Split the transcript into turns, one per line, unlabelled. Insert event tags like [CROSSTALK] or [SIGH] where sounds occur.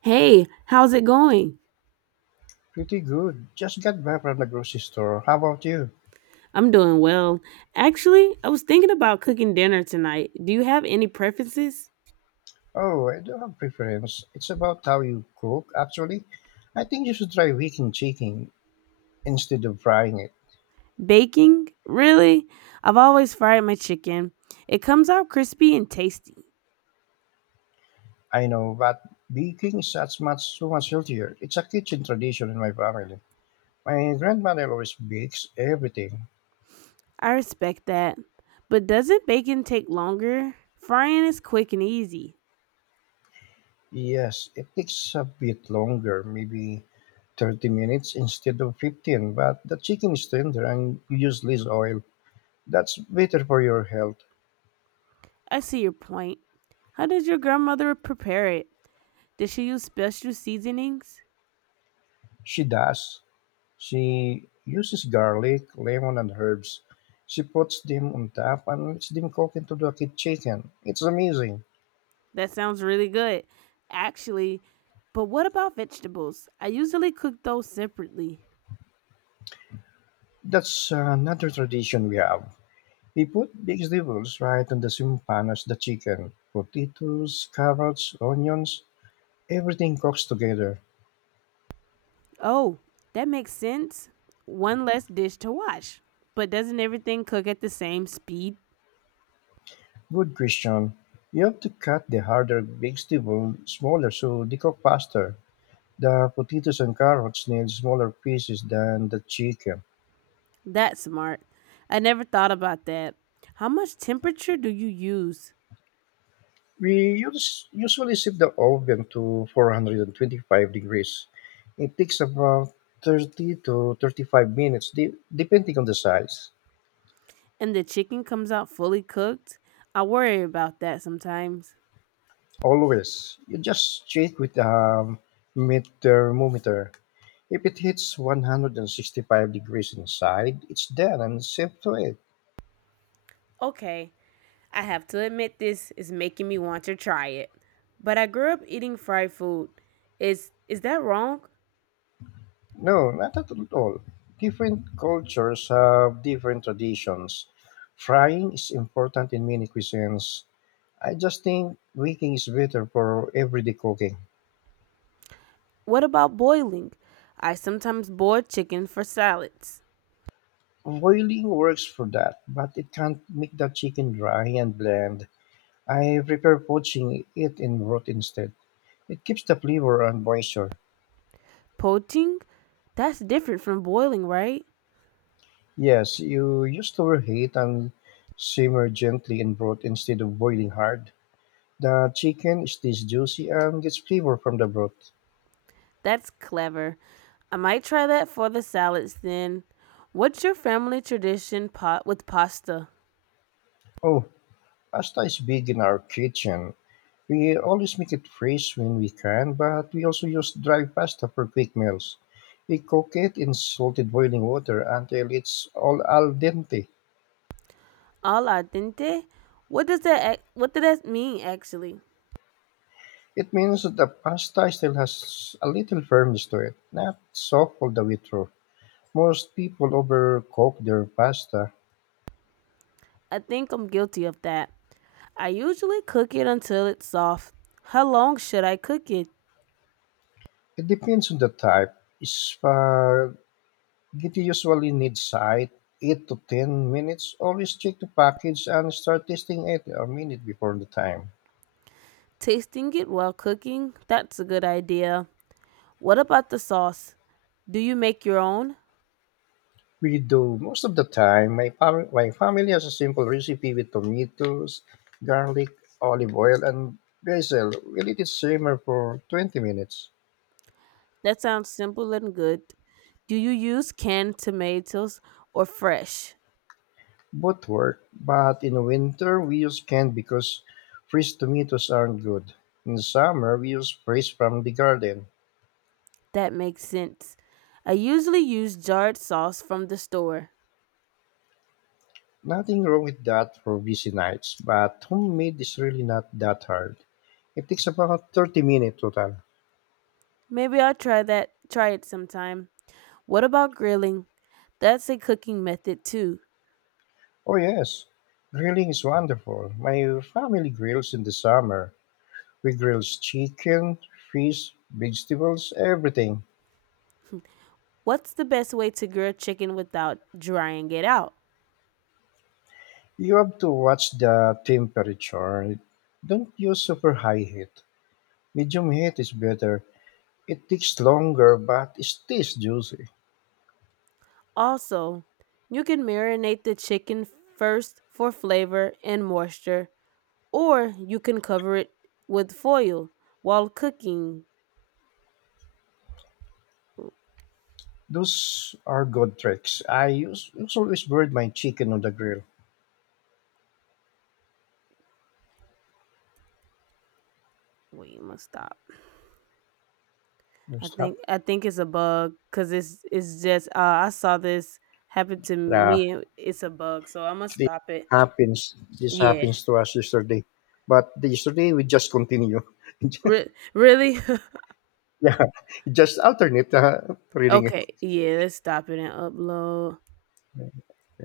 Hey, how's it going?
Pretty good. Just got back from the grocery store. How about you?
I'm doing well. Actually, I was thinking about cooking dinner tonight. Do you have any preferences?
Oh, I don't have preference. It's about how you cook, actually. I think you should try baking chicken instead of frying it.
Baking? Really? I've always fried my chicken. It comes out crispy and tasty.
I know, but baking is such much so much healthier. It's a kitchen tradition in my family. My grandmother always bakes everything.
I respect that. But doesn't baking take longer? Frying is quick and easy.
Yes, it takes a bit longer, maybe 30 minutes instead of 15, but the chicken is tender and you use less oil. That's better for your health.
I see your point. How does your grandmother prepare it? Does she use special seasonings?
She does. She uses garlic, lemon and herbs. She puts them on top and lets them cook into the chicken. It's amazing.
That sounds really good, actually. But what about vegetables? I usually cook those separately.
That's another tradition we have. We put vegetables right on the same pan as the chicken. Potatoes, carrots, onions, everything cooks together.
Oh, that makes sense. One less dish to wash. But doesn't everything cook at the same speed?
Good question. You have to cut the harder vegetable smaller so they cook faster. The potatoes and carrots need smaller pieces than the chicken.
That's smart. I never thought about that. How much temperature do you use?
We use, usually set the oven to 425 degrees. It takes about 30 to 35 minutes, depending on the size.
And the chicken comes out fully cooked? I worry about that sometimes.
Always, you just check with a meat thermometer. If it hits 165 degrees inside, it's done and safe to eat.
Okay, I have to admit, this is making me want to try it. But I grew up eating fried food. Is that wrong?
No, not at all. Different cultures have different traditions. Frying is important in many cuisines, I just think baking is better for everyday cooking.
What about boiling? I sometimes boil chicken for salads.
Boiling works for that, but it can't make the chicken dry and bland. I prefer poaching it in broth instead. It keeps the flavor and moisture.
Poaching? That's different from boiling, right?
Yes, you use to overheat and simmer gently in broth instead of boiling hard. The chicken stays juicy and gets flavor from the broth.
That's clever. I might try that for the salads then. What's your family tradition pot with pasta?
Oh, pasta is big in our kitchen. We always make it fresh when we can, but we also use dry pasta for quick meals. We cook it in salted boiling water until it's all al dente.
Al dente? What does that mean actually?
It means that the pasta still has a little firmness to it, not soft all the way through. Most people overcook their pasta.
I think I'm guilty of that. I usually cook it until it's soft. How long should I cook it?
It depends on the type. Spaghetti usually needs 8 to 10 minutes. Always check the package and start tasting it a minute before the time.
Tasting it while cooking? That's a good idea. What about the sauce? Do you make your own?
We do most of the time. My family has a simple recipe with tomatoes, garlic, olive oil, and basil. We let it simmer for 20 minutes.
That sounds simple and good. Do you use canned tomatoes or fresh?
Both work, but in winter we use canned because fresh tomatoes aren't good. In summer we use fresh from the garden.
That makes sense. I usually use jarred sauce from the store.
Nothing wrong with that for busy nights, but homemade is really not that hard. It takes about 30 minutes total.
Maybe I'll try that try it sometime. What about grilling? That's a cooking method too.
Oh, yes. Grilling is wonderful. My family grills in the summer. We grills chicken, fish, vegetables, everything.
What's the best way to grill chicken without drying it out?
You have to watch the temperature. Don't use super high heat. Medium heat is better. It takes longer, but it tastes juicy.
Also, you can marinate the chicken first for flavor and moisture, or you can cover it with foil while cooking.
Those are good tricks. I use, always burn my chicken on the grill.
Wait, I must stop. I think
Stop.
I think it's a bug because it's just I saw this happen to
Yeah,
me. It's a bug, so I must
this
stop it.
happens. This
Yeah,
happens to us yesterday. But yesterday we just continue.
Really? [LAUGHS]
Yeah, [LAUGHS] just alternate reading.
Okay, yeah. Let's stop it and upload.